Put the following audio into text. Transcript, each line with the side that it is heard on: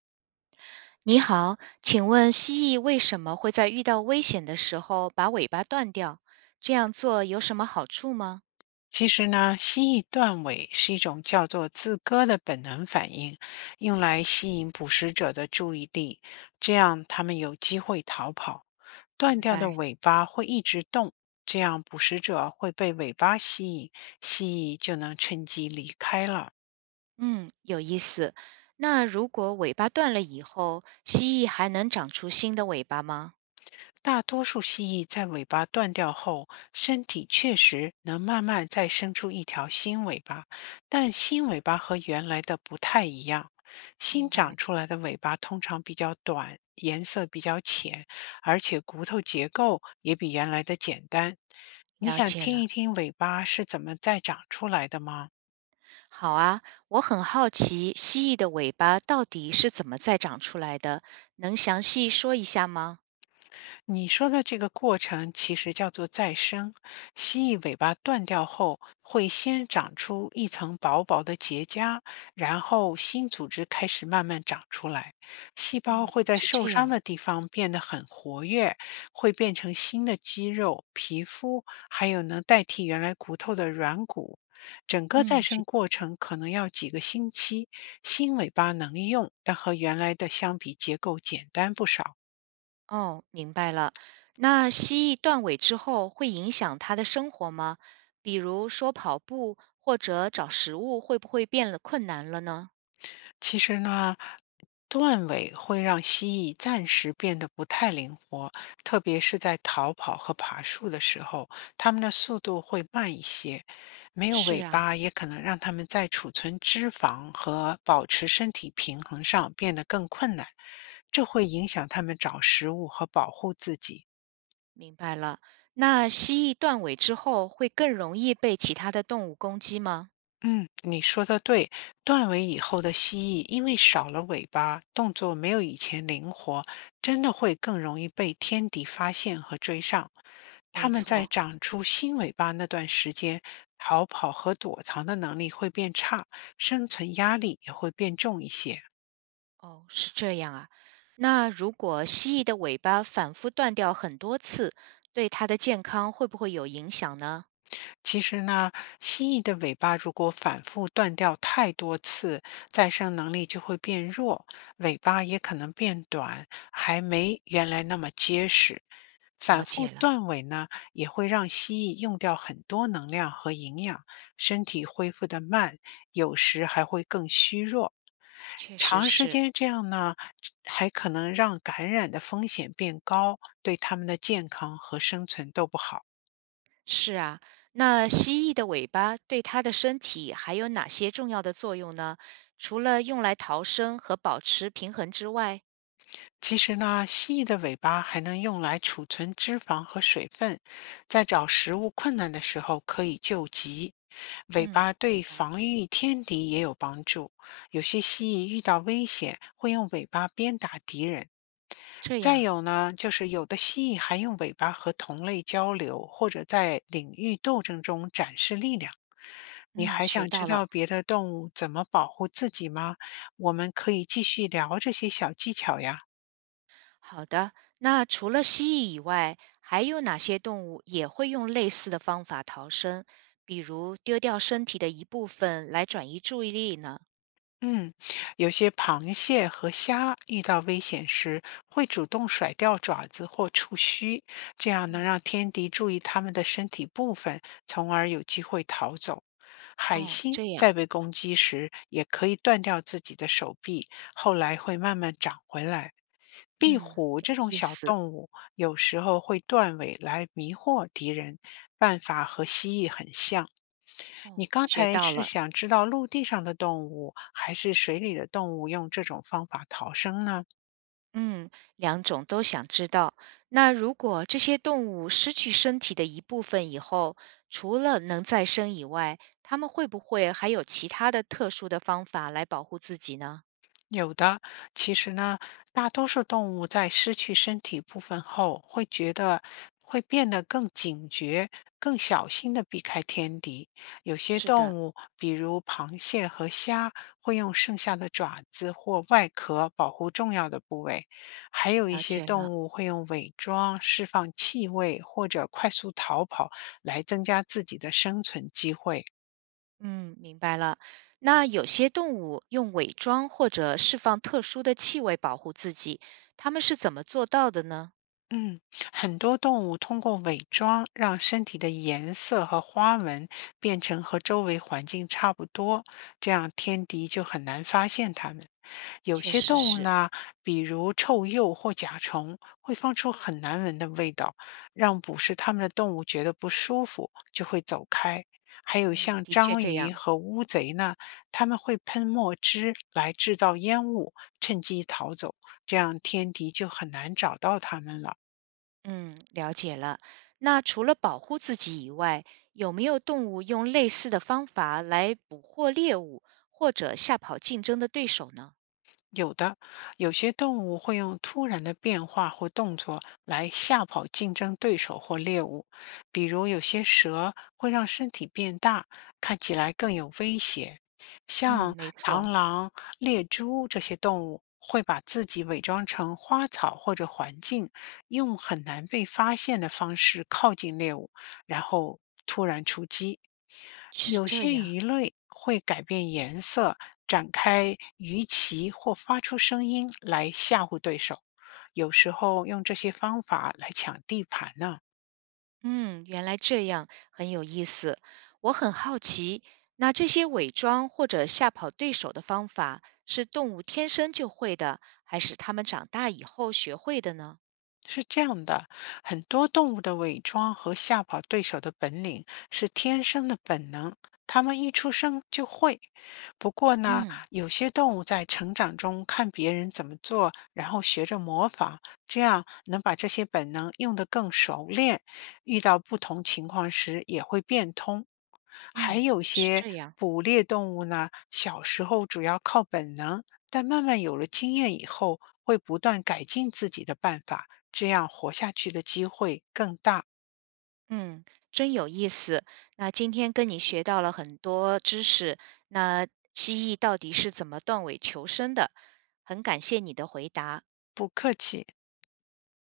right: 你好，请问蜥蜴为什么会在遇到危险的时候把尾巴断掉？这样做有什么好处吗？
left: 其实呢，蜥蜴断尾是一种叫做自割的本能反应，用来吸引捕食者的注意力，这样它们有机会逃跑。断
right: 明
left: 掉的
right: 白。
left: 尾巴会一直动，这样捕食者会被尾巴吸引，蜥蜴就能趁机离开了。
right: 嗯，有意思。那如果尾巴断了以后，蜥蜴还能长出新的尾巴吗？
left: 大多数蜥蜴在尾巴断掉后，身体确实能慢慢再生出一条新尾巴，但新尾巴和原来的不太一样。新
right: 明
left: 长
right: 白，
left: 出来的尾巴通常比较短，颜色比较浅，而且骨头结构也比原来的简单。你
right: 了
left: 想
right: 解
left: 听
right: 了。
left: 一听尾巴是怎么再长出来的吗？
right: 好啊，我很好奇蜥蜴的尾巴到底是怎么再长出来的，能详细说一下吗？
left: 你说的这个过程其实叫做再生。蜥蜴尾巴断掉后，会先长出一层薄薄的结痂，然后新组织开始慢慢长出来。细胞
right: 嗯，
left: 会在
right: 是
left: 受
right: 这
left: 伤
right: 样。
left: 的地方变得很活跃，会变成新的肌肉、皮肤，还有能代替原来骨头的软骨。整个
right: 嗯。
left: 再生过程可能要几个星期，新尾巴能用，但和原来的相比，结构简单不少。
right: 哦，明白了。那蜥蜴断尾之后会影响它的生活吗？比如说跑步或者找食物，会不会变得困难了呢？
left: 其实呢，断尾会让蜥蜴暂时变得不太灵活，特别是在逃跑和爬树的时候，它们的速度会慢一些。没有尾
right: 是啊，
left: 巴也可能让它们在储存脂肪和保持身体平衡上变得更困难，这会影响它们找食物和保护自己。
right: 明白了。那蜥蜴断尾之后会更容易被其他的动物攻击吗？
left: 嗯，你说的对，断尾以后的蜥蜴因为少了尾巴，动作没有以前灵活，真的会更容易被天敌发现和追上。它
right: 没
left: 们在
right: 错。
left: 长出新尾巴那段时间，逃跑和躲藏的能力会变差，生存压力也会变重一些。
right: 哦，是这样啊。那如果蜥蜴的尾巴反复断掉很多次，对它的健康会不会有影响呢？
left: 其实呢，蜥蜴的尾巴如果反复断掉太多次，再生能力就会变弱，尾巴也可能变短，还没原来那么结实。反
right: 了
left: 复
right: 解了，
left: 断尾呢，也会让蜥蜴用掉很多能量和营养，身体恢复得慢，有时还会更虚弱。
right: 确实
left: 长时
right: 是。
left: 间这样呢，还可能让感染的风险变高，对它们的健康和生存都不好。
right: 是啊，那蜥蜴的尾巴对它的身体还有哪些重要的作用呢？除了用来逃生和保持平衡之外，
left: 其实呢，蜥蜴的尾巴还能用来储存脂肪和水分，在找食物困难的时候可以救急。尾
right: 嗯，
left: 巴
right: 明
left: 对
right: 白。
left: 防御天敌也有帮助，有些蜥蜴遇到危险会用尾巴鞭打敌人。
right: 这
left: 再
right: 样。
left: 有呢，就是有的蜥蜴还用尾巴和同类交流，或者在领域斗争中展示力量。你
right: 嗯，
left: 还
right: 学
left: 想知
right: 到
left: 道
right: 了。
left: 别的动物怎么保护自己吗？我们可以继续聊这些小技巧呀。
right: 好的，那除了蜥蜴以外，还有哪些动物也会用类似的方法逃生？比如丢掉身体的一部分来转移注意力呢？
left: 嗯，有些螃蟹和虾遇到危险时会主动甩掉爪子或触须，这样能
right: 嗯。
left: 让天敌注意它们的身体部分，从而有机会逃走。海
right: 哦，
left: 星
right: 这样。
left: 在被攻击时也可以断掉自己的手臂，后来会慢慢长回来。壁
right: 嗯，
left: 虎
right: 有
left: 这种
right: 意
left: 小
right: 思。
left: 动物有时候会断尾来迷惑敌人，办法和蜥蜴很像。你
right: 哦，
left: 刚
right: 学
left: 才
right: 到
left: 是
right: 了。
left: 想知道陆地上的动物还是水里的动物用这种方法逃生呢？
right: 嗯，两种都想知道。那如果这些动物失去身体的一部分以后，除了能再生以外，它们会不会还有其他的特殊的方法来保护自己呢？
left: 有的，其实呢，大多数动物在失去身体部分后，会觉得会变得更警觉、更小心的避开天敌。有些
right: 是
left: 动
right: 的，
left: 物，比如螃蟹和虾，会用剩下的爪子或外壳保护重要的部位；还有一
right: 了
left: 些
right: 解
left: 动
right: 了。
left: 物会用伪装、释放气味或者快速逃跑来增加自己的生存机会。
right: 嗯，明白了。那有些动物用伪装或者释放特殊的气味保护自己，它们是怎么做到的呢？
left: 嗯，很多动物通过伪装让身体的颜色和花纹变成和周围环境差不多，这样天敌就很难发现它们。有
right: 确
left: 些
right: 实
left: 动物
right: 是。
left: 呢，比如臭鼬或甲虫，会放出很难闻的味道，让捕食它们的动物觉得不舒服，就会走开。还有
right: 嗯，
left: 像
right: 的确
left: 章
right: 这
left: 鱼
right: 样。
left: 和乌贼呢，它们会喷墨汁来制造烟雾，趁机逃走，这样天敌就很难找到它们了。
right: 嗯，了解了。那除了保护自己以外，有没有动物用类似的方法来捕获猎物，或者吓跑竞争的对手呢？
left: 有的，有些动物会用突然的变化或动作来吓跑竞争对手或猎物，比如有些蛇会让身体变大，看起来更有威胁。
right: 嗯，
left: 像
right: 没
left: 螳
right: 错，
left: 螂、猎猪这些动物会把自己伪装成花草或者环境，用很难被发现的方式靠近猎物，然后突然出击。
right: 是
left: 有
right: 这
left: 些
right: 样。
left: 鱼类会改变颜色、展开鱼鳍或发出声音来吓唬对手，有时候用这些方法来抢地盘呢。
right: 嗯，原来这样，很有意思。我很好奇，那这些伪装或者吓跑对手的方法，是动物天生就会的，还是它们长大以后学会的呢？
left: 是这样的，很多动物的伪装和吓跑对手的本领是天生的本能，它们一出生就会。不过呢，
right: 嗯
left: 有些动物在成长中看别人怎么做，然后学着模仿，这样能把这些本能用得更熟练，遇到不同情况时也会变通。还
right: 嗯，
left: 有
right: 是
left: 些
right: 这样。
left: 捕猎动物呢，小时候主要靠本能，但慢慢有了经验以后，会不断改进自己的办法。这样活下去的机会更大。
right: 嗯，真有意思。那今天跟你学到了很多知识，那蜥蜴到底是怎么断尾求生的？很感谢你的回答。
left: 不客气。